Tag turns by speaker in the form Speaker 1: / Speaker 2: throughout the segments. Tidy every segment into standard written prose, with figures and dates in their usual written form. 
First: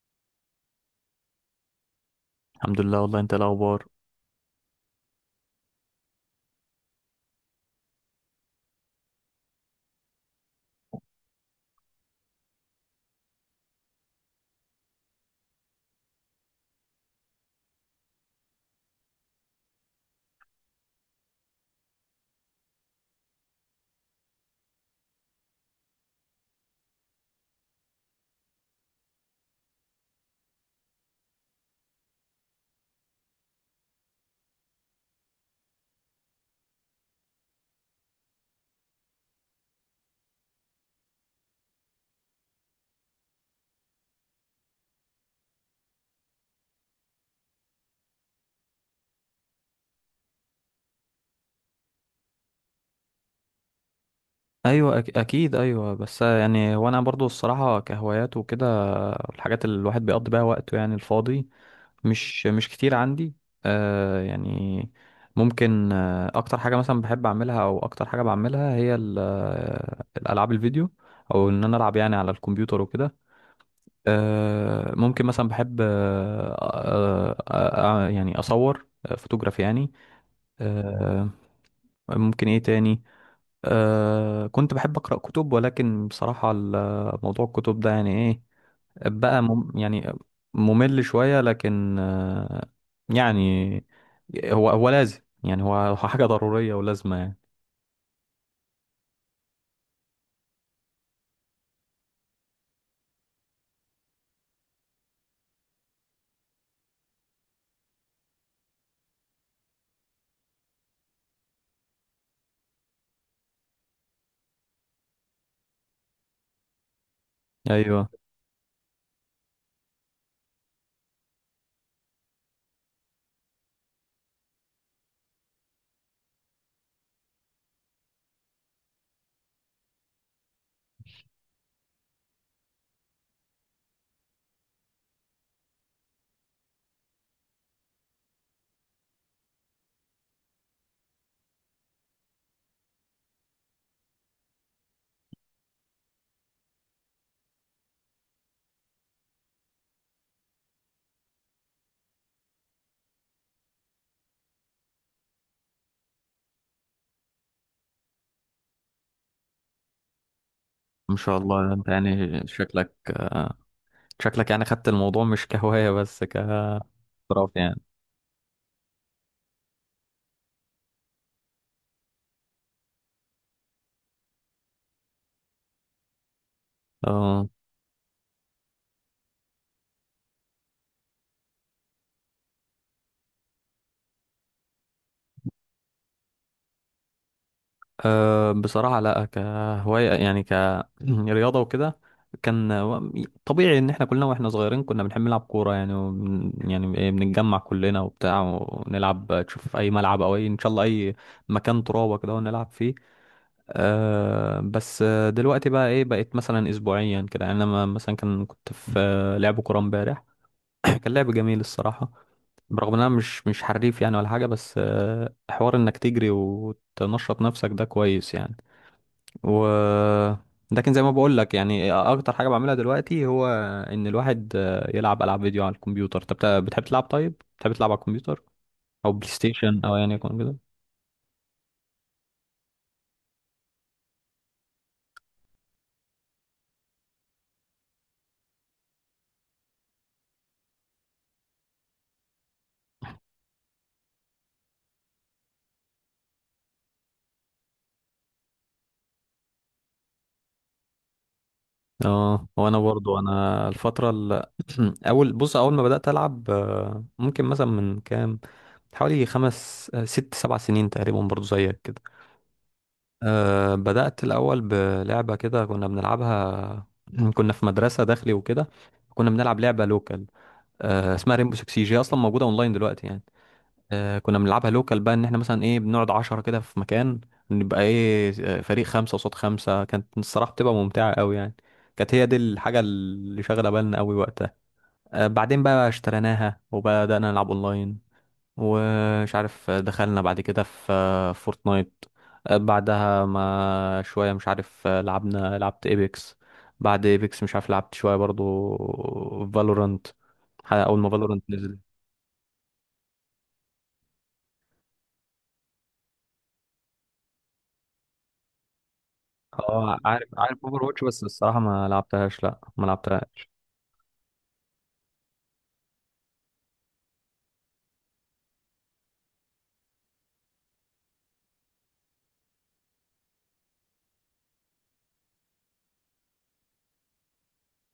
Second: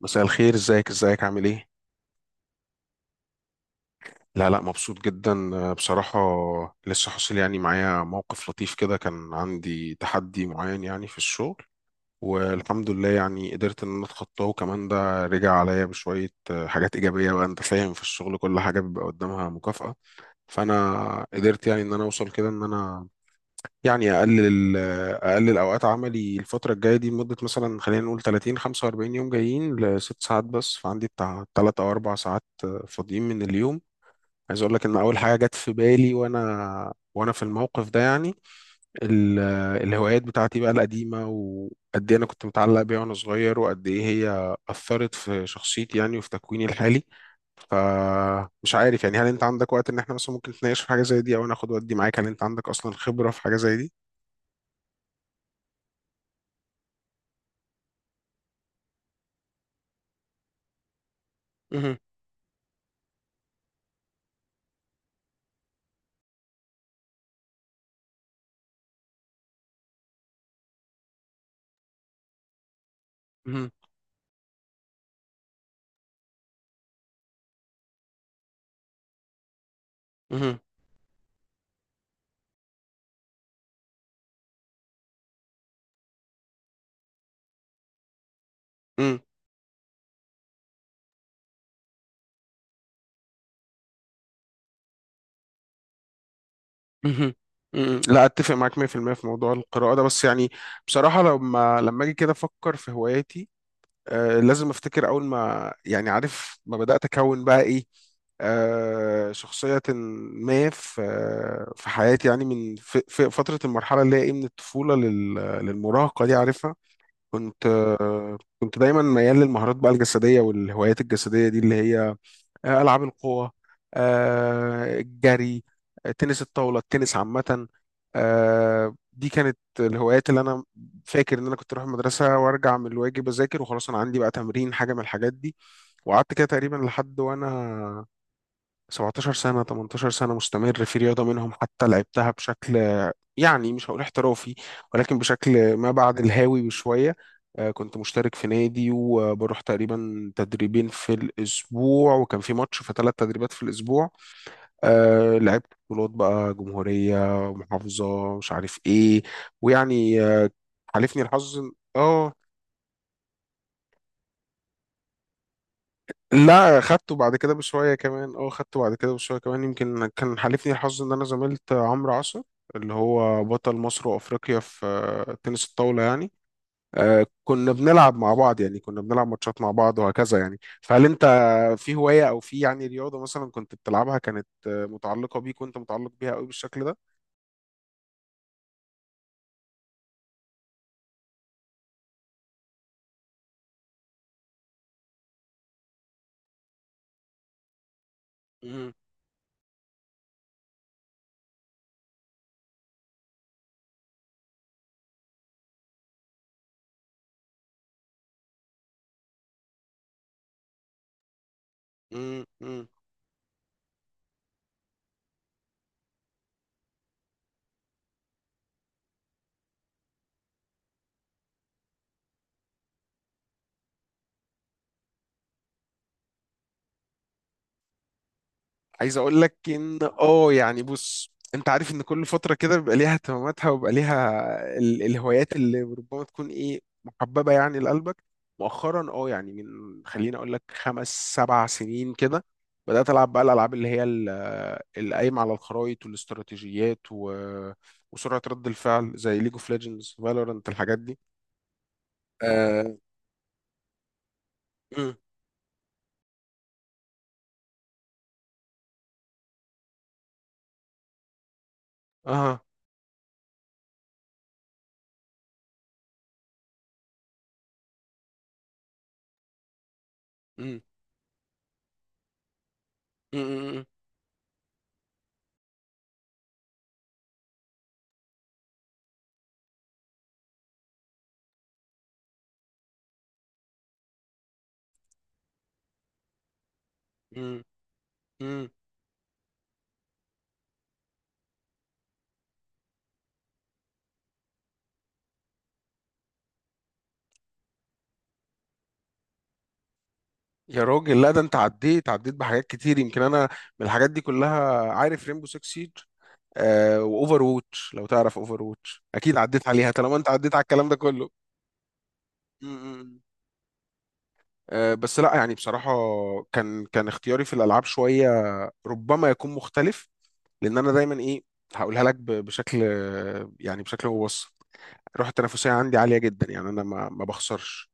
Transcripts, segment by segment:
Speaker 1: مساء الخير، ازيك عامل ايه؟
Speaker 2: الحمد لله. والله انت الاخبار؟
Speaker 1: لا لا، مبسوط جدا، بصراحة. لسه حاصل يعني معايا موقف لطيف كده، كان عندي تحدي معين يعني في الشغل. والحمد لله يعني قدرت ان انا اتخطاه، وكمان ده رجع عليا بشوية حاجات ايجابية. بقى انت فاهم، في الشغل كل حاجة بيبقى قدامها مكافأة. فانا قدرت يعني ان انا اوصل كده، ان انا يعني اقلل اوقات عملي الفتره الجايه دي، لمده مثلا خلينا نقول 30 45 يوم، جايين لست ساعات، بس فعندي بتاع 3 او 4 ساعات فاضيين من اليوم. عايز اقول لك ان اول حاجه جت في بالي وانا في الموقف ده يعني ال- الهوايات بتاعتي بقى القديمه، وقد ايه انا كنت متعلق بيها وانا صغير، وقد ايه هي اثرت في شخصيتي يعني وفي تكويني الحالي. فمش عارف يعني، هل انت عندك وقت ان احنا مثلا ممكن نتناقش في حاجه زي دي؟ او انا اخد ودي معاك، هل انت عندك اصلا خبره في حاجه زي دي؟
Speaker 2: ايوه، اكيد ايوه، بس يعني وانا برضو الصراحه كهوايات وكده الحاجات اللي الواحد بيقضي بيها وقته يعني الفاضي مش كتير عندي. آه يعني ممكن اكتر حاجه مثلا بحب اعملها او اكتر حاجه بعملها هي الالعاب الفيديو او ان انا العب يعني على الكمبيوتر وكده.
Speaker 1: مهم.
Speaker 2: ممكن مثلا بحب يعني اصور فوتوغرافي يعني.
Speaker 1: مهم.
Speaker 2: آه ممكن ايه تاني؟ أه كنت بحب أقرأ كتب، ولكن بصراحة موضوع الكتب ده يعني إيه
Speaker 1: مم.
Speaker 2: بقى يعني ممل شوية. لكن أه يعني هو هو لازم يعني هو هو حاجة ضرورية ولازمة
Speaker 1: مهم.
Speaker 2: يعني.
Speaker 1: مم. لا اتفق معاك 100% في المية في موضوع القراءة ده، بس يعني بصراحة لما اجي كده افكر في هواياتي، لازم افتكر اول ما يعني، عارف، ما بدأت اكون بقى ايه، شخصية ما في حياتي يعني، من في فترة المرحلة اللي هي ايه من الطفولة للمراهقة دي، عارفها. كنت
Speaker 2: أيوه.
Speaker 1: آه كنت دايما ميال للمهارات بقى الجسدية، والهوايات الجسدية دي اللي هي ألعاب القوى، الجري، تنس الطاولة، التنس عامة. دي كانت الهوايات اللي أنا فاكر إن أنا كنت أروح المدرسة وأرجع من الواجب، أذاكر وخلاص أنا عندي بقى تمرين حاجة من الحاجات دي. وقعدت كده تقريبا لحد وأنا 17 سنة، 18 سنة مستمر في رياضة منهم، حتى لعبتها بشكل يعني مش هقول احترافي، ولكن بشكل ما بعد الهاوي بشوية. كنت مشترك في نادي، وبروح تقريبا تدريبين في الأسبوع، وكان في ماتش في 3 تدريبات في الأسبوع. لعبت بطولات بقى، جمهورية، محافظة، مش عارف إيه، ويعني
Speaker 2: ما
Speaker 1: حالفني
Speaker 2: شاء
Speaker 1: الحظ
Speaker 2: الله، أنت
Speaker 1: اه،
Speaker 2: يعني شكلك شكلك يعني خدت الموضوع مش كهواية بس.
Speaker 1: لا، خدته بعد
Speaker 2: كاحتراف
Speaker 1: كده
Speaker 2: يعني.
Speaker 1: بشوية كمان. اه، خدته بعد كده بشوية كمان، يمكن كان حالفني الحظ إن أنا زميلت عمرو عصر اللي هو بطل مصر وأفريقيا في تنس الطاولة يعني.
Speaker 2: اه.
Speaker 1: كنا بنلعب مع بعض يعني، كنا بنلعب ماتشات مع بعض وهكذا يعني. فهل انت في هواية، او في يعني رياضة مثلا كنت بتلعبها كانت متعلقة بيك وانت متعلق بيها قوي بالشكل ده؟
Speaker 2: أه بصراحة لا، كهواية يعني. كرياضة وكده. كان و- طبيعي ان احنا كلنا واحنا صغيرين كنا بنحب نلعب كورة، يعني يعني إيه، بنتجمع كلنا وبتاع
Speaker 1: مم،
Speaker 2: ونلعب، تشوف في اي ملعب او اي ان شاء الله اي مكان ترابة كده ونلعب فيه. أه بس دلوقتي بقى ايه بقيت مثلا اسبوعيا كده، يعني انا مثلا كنت في لعب كورة امبارح. كان لعب جميل الصراحة.
Speaker 1: مم، مم.
Speaker 2: برغم ان انا مش حريف يعني ولا حاجة، بس حوار انك تجري وتنشط نفسك ده كويس يعني. و لكن زي ما بقول لك يعني اكتر حاجه بعملها دلوقتي هو ان الواحد يلعب العاب فيديو على الكمبيوتر. طب بتحب تلعب، طيب بتحب تلعب على الكمبيوتر او
Speaker 1: عايز
Speaker 2: بلاي
Speaker 1: اقول لك
Speaker 2: ستيشن او
Speaker 1: ان
Speaker 2: يعني يكون
Speaker 1: اه
Speaker 2: كده؟
Speaker 1: يعني، بص، انت عارف ان كل فتره كده بيبقى ليها اهتماماتها، وبيبقى ليها الهوايات اللي ربما تكون ايه محببه يعني لقلبك. مؤخرا اه يعني، من خليني اقول لك خمس سبع سنين كده، بدات العب بقى الالعاب اللي هي اللي قايمه على الخرايط والاستراتيجيات و... وسرعه رد الفعل، زي ليج اوف ليجندز، فالورانت، الحاجات دي.
Speaker 2: اه، وانا
Speaker 1: اه،
Speaker 2: برضو انا الفتره اول ما بدات العب ممكن مثلا من كام، حوالي خمس ست سبع سنين تقريبا، برضو زيك كده.
Speaker 1: اه، آه.
Speaker 2: أه بدأت الأول بلعبة كده كنا بنلعبها كنا في مدرسة داخلي وكده، كنا بنلعب لعبة لوكال
Speaker 1: مم.
Speaker 2: اسمها ريمبو 6. جي اصلا موجوده اونلاين دلوقتي يعني.
Speaker 1: مم.
Speaker 2: كنا بنلعبها لوكال بقى، ان احنا مثلا ايه بنقعد 10 كده في مكان، نبقى ايه فريق 5 قصاد 5. كانت الصراحة بتبقى ممتعة قوي يعني. كانت هي دي الحاجة اللي شاغلة بالنا قوي وقتها. بعدين بقى اشتريناها وبدأنا نلعب
Speaker 1: مم.
Speaker 2: اونلاين.
Speaker 1: مم.
Speaker 2: ومش عارف، دخلنا بعد كده في فورتنايت. بعدها ما شوية مش عارف، آه، لعبنا لعبت ايبكس. بعد ايبكس مش عارف لعبت شوية برضو فالورانت.
Speaker 1: يا
Speaker 2: اول ما
Speaker 1: راجل، لا، ده
Speaker 2: فالورانت
Speaker 1: انت
Speaker 2: نزل.
Speaker 1: عديت بحاجات كتير، يمكن انا من الحاجات دي كلها عارف ريمبو 6 سيج، آه، واوفر ووتش. لو تعرف اوفر ووتش اكيد عديت عليها
Speaker 2: اه
Speaker 1: طالما
Speaker 2: عارف
Speaker 1: انت عديت
Speaker 2: عارف
Speaker 1: على
Speaker 2: اوفر
Speaker 1: الكلام ده
Speaker 2: واتش، بس
Speaker 1: كله.
Speaker 2: الصراحه ما لعبتهاش، لا
Speaker 1: م-
Speaker 2: ما
Speaker 1: م-
Speaker 2: لعبتهاش.
Speaker 1: بس لا، يعني بصراحة كان اختياري في الالعاب شوية ربما يكون مختلف، لان انا دايما ايه، هقولها لك بشكل يعني، بشكل مبسط. الروح التنافسية عندي عالية جدا، يعني انا ما بخسرش،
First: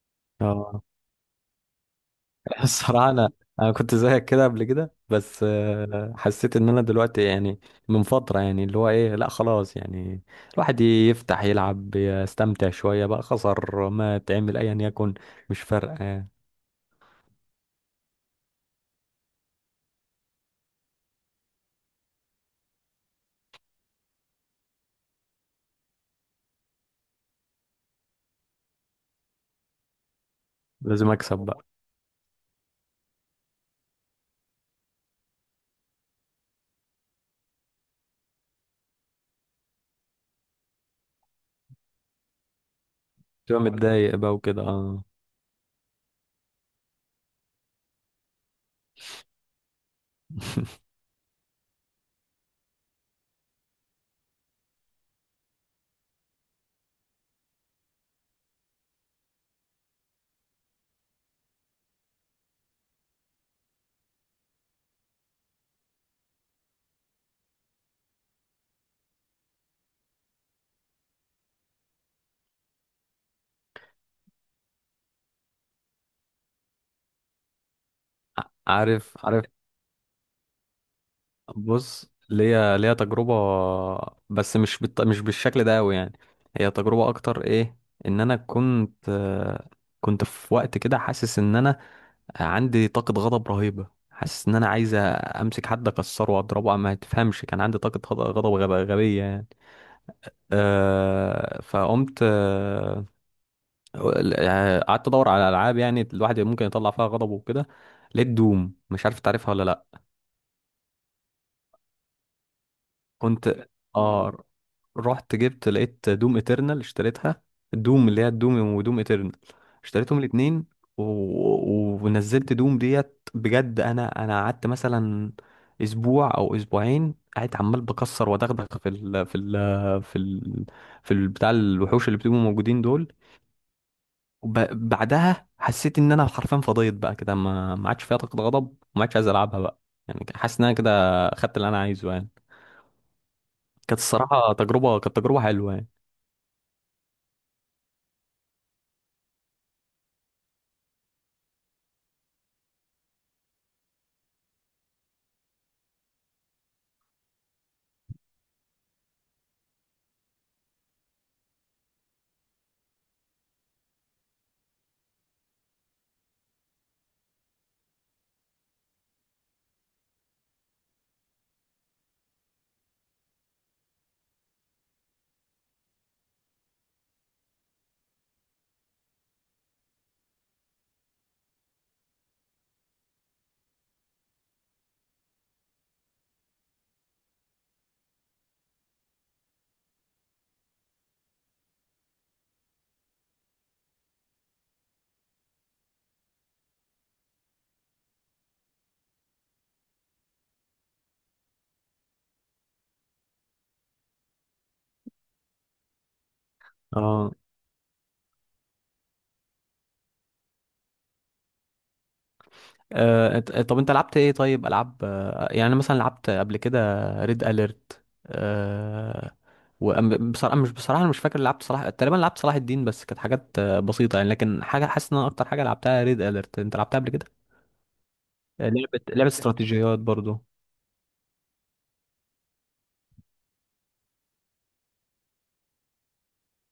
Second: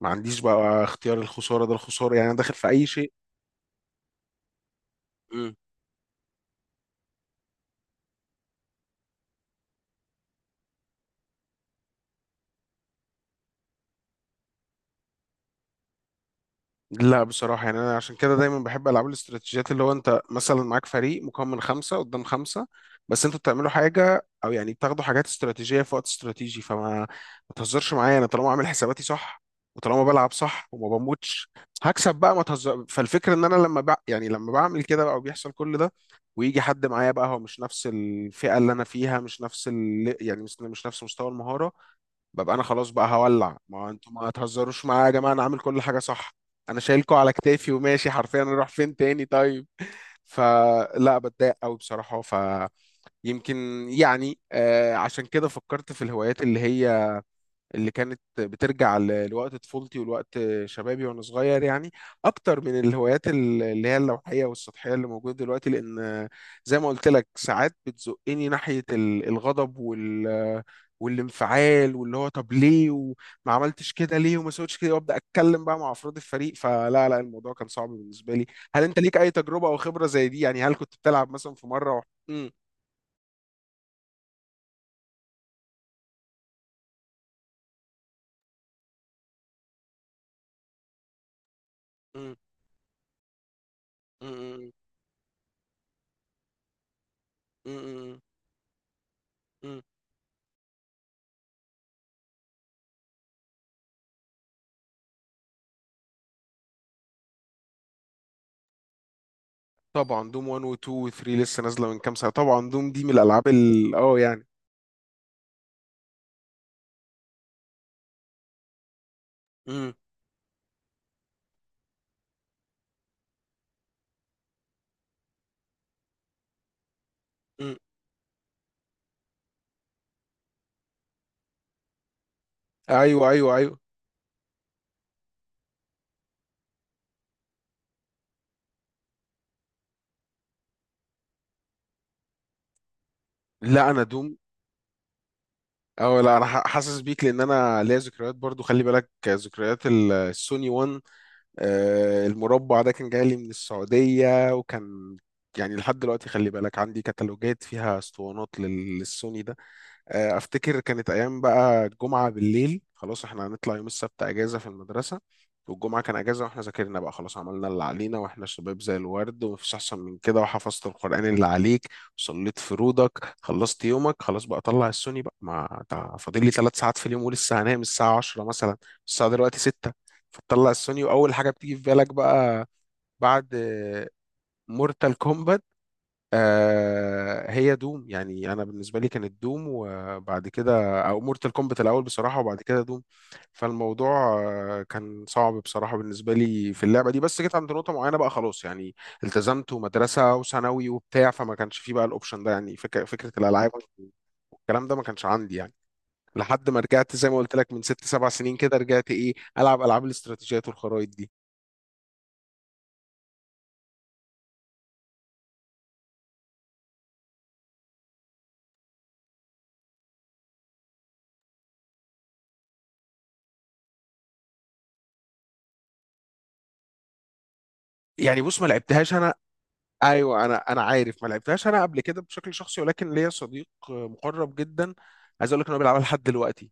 Speaker 1: ما عنديش
Speaker 2: اه.
Speaker 1: بقى اختيار الخسارة. ده الخسارة يعني انا داخل في اي
Speaker 2: الصراحه انا كنت زيك كده قبل كده، بس
Speaker 1: شيء.
Speaker 2: حسيت ان انا دلوقتي يعني من فتره يعني اللي هو ايه، لا خلاص يعني الواحد يفتح يلعب يستمتع شويه، بقى خسر ما تعمل ايا يكن مش فارقه يعني.
Speaker 1: لا بصراحة يعني أنا عشان كده دايما بحب ألعاب الاستراتيجيات، اللي هو أنت مثلا معاك فريق مكون من خمسة قدام خمسة، بس أنتوا بتعملوا حاجة، أو يعني بتاخدوا حاجات استراتيجية في وقت استراتيجي، فما ما تهزرش معايا، أنا طالما عامل حساباتي صح وطالما بلعب صح وما
Speaker 2: لازم اكسب
Speaker 1: بموتش
Speaker 2: بقى.
Speaker 1: هكسب بقى، ما تهزر. فالفكرة إن أنا يعني لما بعمل كده بقى وبيحصل كل ده، ويجي حد معايا بقى هو مش نفس الفئة اللي أنا فيها، مش نفس يعني مش مش نفس مستوى المهارة، ببقى انا خلاص بقى هولع.
Speaker 2: تبقى
Speaker 1: ما هو انتوا
Speaker 2: متضايق
Speaker 1: ما
Speaker 2: بقى وكده،
Speaker 1: تهزروش
Speaker 2: اه.
Speaker 1: معايا يا جماعه، انا عامل كل حاجه صح، انا شايلكوا على كتافي وماشي حرفيا، اروح فين تاني طيب؟ فلا، بتضايق قوي بصراحه. فيمكن يعني آه، عشان كده فكرت في الهوايات اللي هي اللي كانت بترجع لوقت طفولتي ولوقت شبابي وانا صغير يعني، اكتر من الهوايات اللي هي اللوحيه والسطحيه اللي موجوده دلوقتي، لان زي ما قلت لك ساعات بتزقني ناحيه الغضب والانفعال، واللي هو طب ليه وما عملتش كده، ليه وما سويتش كده، وابدا اتكلم بقى مع افراد الفريق. فلا لا، الموضوع كان صعب بالنسبه لي. هل انت ليك
Speaker 2: عارف
Speaker 1: اي
Speaker 2: عارف.
Speaker 1: تجربه او خبره زي دي يعني؟ هل كنت بتلعب مثلا في مره و.
Speaker 2: بص،
Speaker 1: م-
Speaker 2: ليا تجربة، بس مش بالشكل ده قوي يعني. هي تجربة اكتر ايه، ان انا كنت كنت في وقت كده حاسس ان انا
Speaker 1: م-
Speaker 2: عندي طاقة غضب رهيبة، حاسس ان انا
Speaker 1: م-
Speaker 2: عايز امسك حد اكسره واضربه، ما تفهمش، كان
Speaker 1: م-
Speaker 2: عندي طاقة
Speaker 1: م-
Speaker 2: غبية يعني.
Speaker 1: م- م-
Speaker 2: أه فقمت قعدت ادور على العاب يعني الواحد ممكن يطلع فيها غضبه وكده، لقيت دوم. مش عارف تعرفها ولا لا؟
Speaker 1: طبعا، دوم 1 و 2 و 3 لسه نازله من كام سنه. طبعا دوم دي من الالعاب
Speaker 2: كنت
Speaker 1: ال اه
Speaker 2: اه،
Speaker 1: يعني.
Speaker 2: رحت جبت، لقيت دوم اترنال اشتريتها. دوم، اللي هي الدوم ودوم اترنال،
Speaker 1: امم.
Speaker 2: اشتريتهم الاتنين. ونزلت دوم ديت بجد. انا قعدت مثلا اسبوع او اسبوعين قاعد
Speaker 1: امم.
Speaker 2: عمال بكسر ودغدغ في في ال... بتاع الوحوش اللي بتبقوا موجودين دول.
Speaker 1: ايوه، ايوه، ايوه.
Speaker 2: وب... بعدها حسيت ان انا حرفيا فضيت بقى كده، ما عادش فيها طاقة غضب وما عادش عايز العبها بقى. يعني حاسس ان انا كده خدت اللي انا عايزه يعني.
Speaker 1: لا،
Speaker 2: كانت
Speaker 1: انا دوم.
Speaker 2: الصراحة تجربة، كانت تجربة حلوة يعني.
Speaker 1: اه، لا، انا حاسس بيك، لان انا ليا ذكريات برضو، خلي بالك، ذكريات السوني 1. المربع ده كان جاي لي من السعوديه، وكان يعني لحد دلوقتي خلي بالك عندي كتالوجات فيها اسطوانات للسوني ده. افتكر كانت ايام بقى، الجمعه بالليل خلاص احنا هنطلع، يوم السبت اجازه في المدرسه، والجمعه كان اجازه، واحنا ذاكرنا بقى خلاص، عملنا اللي علينا، واحنا شباب زي الورد ومفيش احسن من كده، وحفظت القران اللي عليك، وصليت فروضك، خلصت يومك، خلاص بقى طلع السوني بقى. ما تع- فاضل لي 3 ساعات في اليوم ولسه هنام الساعه 10 مثلا، الساعه دلوقتي 6. فتطلع السوني، واول حاجه بتيجي في بالك بقى بعد مورتال كومبات، هي دوم. يعني انا بالنسبه لي كانت دوم وبعد كده، او مورتال كومبات الاول بصراحه وبعد كده دوم. فالموضوع كان صعب بصراحه بالنسبه لي في اللعبه دي، بس جيت عند نقطه معينه بقى خلاص يعني، التزمت ومدرسه وثانوي وبتاع، فما كانش فيه بقى الاوبشن ده، يعني فكره الالعاب والكلام ده ما كانش عندي يعني لحد ما رجعت. زي
Speaker 2: اه
Speaker 1: ما قلت لك من ست سبع سنين كده رجعت ايه، العب العاب الاستراتيجيات والخرايط دي.
Speaker 2: طب انت لعبت ايه طيب؟ العاب يعني أنا مثلا لعبت قبل كده ريد اليرت. آه، وبصراحة مش بصراحة انا مش فاكر، لعبت صلاح تقريبا، لعبت صلاح الدين، بس كانت حاجات بسيطة يعني. لكن حاجة حاسس ان انا اكتر حاجة لعبتها ريد اليرت. انت لعبتها قبل كده؟
Speaker 1: يعني بص، ما
Speaker 2: لعبة
Speaker 1: لعبتهاش
Speaker 2: لعبة
Speaker 1: انا.
Speaker 2: استراتيجيات برضو.
Speaker 1: ايوه، انا عارف، ما لعبتهاش انا قبل كده بشكل شخصي، ولكن ليا صديق مقرب جدا، عايز اقول لك ان هو بيلعبها لحد دلوقتي.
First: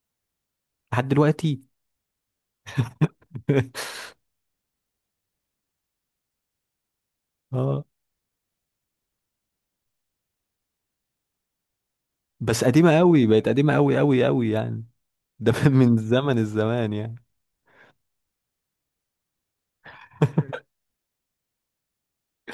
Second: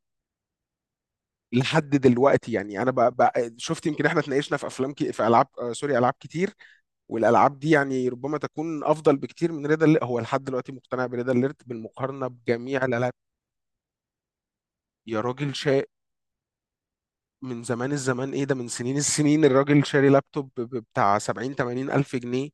Speaker 2: لحد دلوقتي.
Speaker 1: لحد دلوقتي، يعني انا بقى شفت، يمكن احنا اتناقشنا في افلام كي في العاب، سوري، العاب كتير، والالعاب دي
Speaker 2: اه
Speaker 1: يعني ربما تكون افضل بكتير من ريد اليرت. هو لحد دلوقتي مقتنع بريد اليرت بالمقارنه
Speaker 2: بس
Speaker 1: بجميع
Speaker 2: قديمة
Speaker 1: الالعاب.
Speaker 2: قوي، بقت قديمة قوي قوي قوي يعني.
Speaker 1: يا
Speaker 2: ده
Speaker 1: راجل شاء،
Speaker 2: من زمن الزمان يعني.
Speaker 1: من زمان الزمان، ايه ده، من سنين السنين، الراجل شاري لابتوب بتاع 70 80 الف جنيه،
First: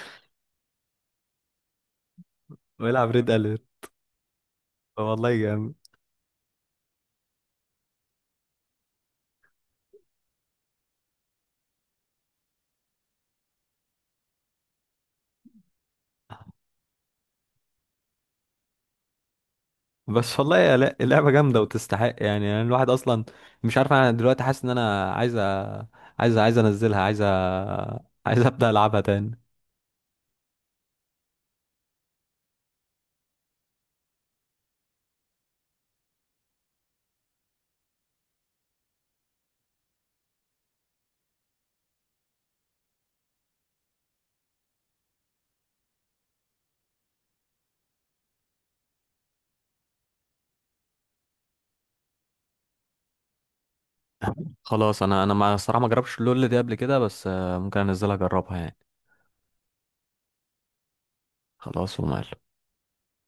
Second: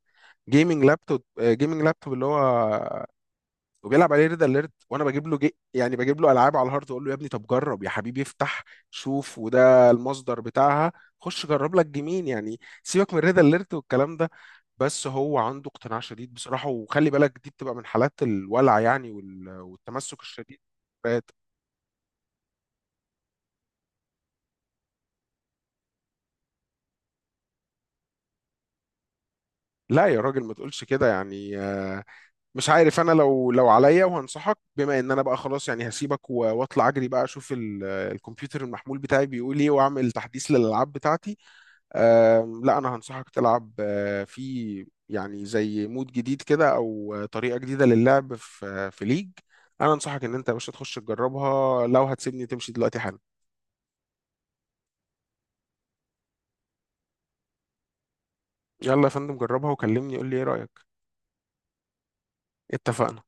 Speaker 1: جيمنج لابتوب، جيمنج لابتوب اللي هو،
Speaker 2: ويلعب ريد اليرت،
Speaker 1: وبيلعب عليه ريد اليرت. وانا بجيب
Speaker 2: والله
Speaker 1: له جي
Speaker 2: جامد.
Speaker 1: يعني، بجيب له العاب على الهارد، اقول له يا ابني طب جرب يا حبيبي، افتح، شوف، وده المصدر بتاعها، خش جرب لك جيمين يعني، سيبك من ريد اليرت والكلام ده. بس هو عنده اقتناع شديد بصراحه، وخلي بالك دي بتبقى من حالات الولع يعني والتمسك
Speaker 2: بس
Speaker 1: الشديد
Speaker 2: والله يا
Speaker 1: بالذات.
Speaker 2: اللعبة جامدة وتستحق يعني، يعني الواحد أصلا مش عارف، أنا دلوقتي حاسس إن أنا عايز أنزلها، عايز أبدأ ألعبها تاني.
Speaker 1: لا يا راجل ما تقولش كده يعني، مش عارف انا، لو عليا، وهنصحك بما ان انا بقى خلاص يعني هسيبك واطلع اجري بقى، اشوف الكمبيوتر المحمول بتاعي بيقول ايه، واعمل تحديث للالعاب بتاعتي. لا، انا هنصحك تلعب آه، في يعني زي مود جديد كده، او طريقه جديده للعب في ليج. انا انصحك ان انت يا باشا تخش تجربها. لو هتسيبني تمشي دلوقتي حالا.
Speaker 2: خلاص، أنا ما جربتش اللول دي قبل كده، بس ممكن أنزلها أجربها يعني.
Speaker 1: يلا يا فندم، جربها وكلمني، قول لي ايه رايك.
Speaker 2: خلاص. ومال.
Speaker 1: اتفقنا.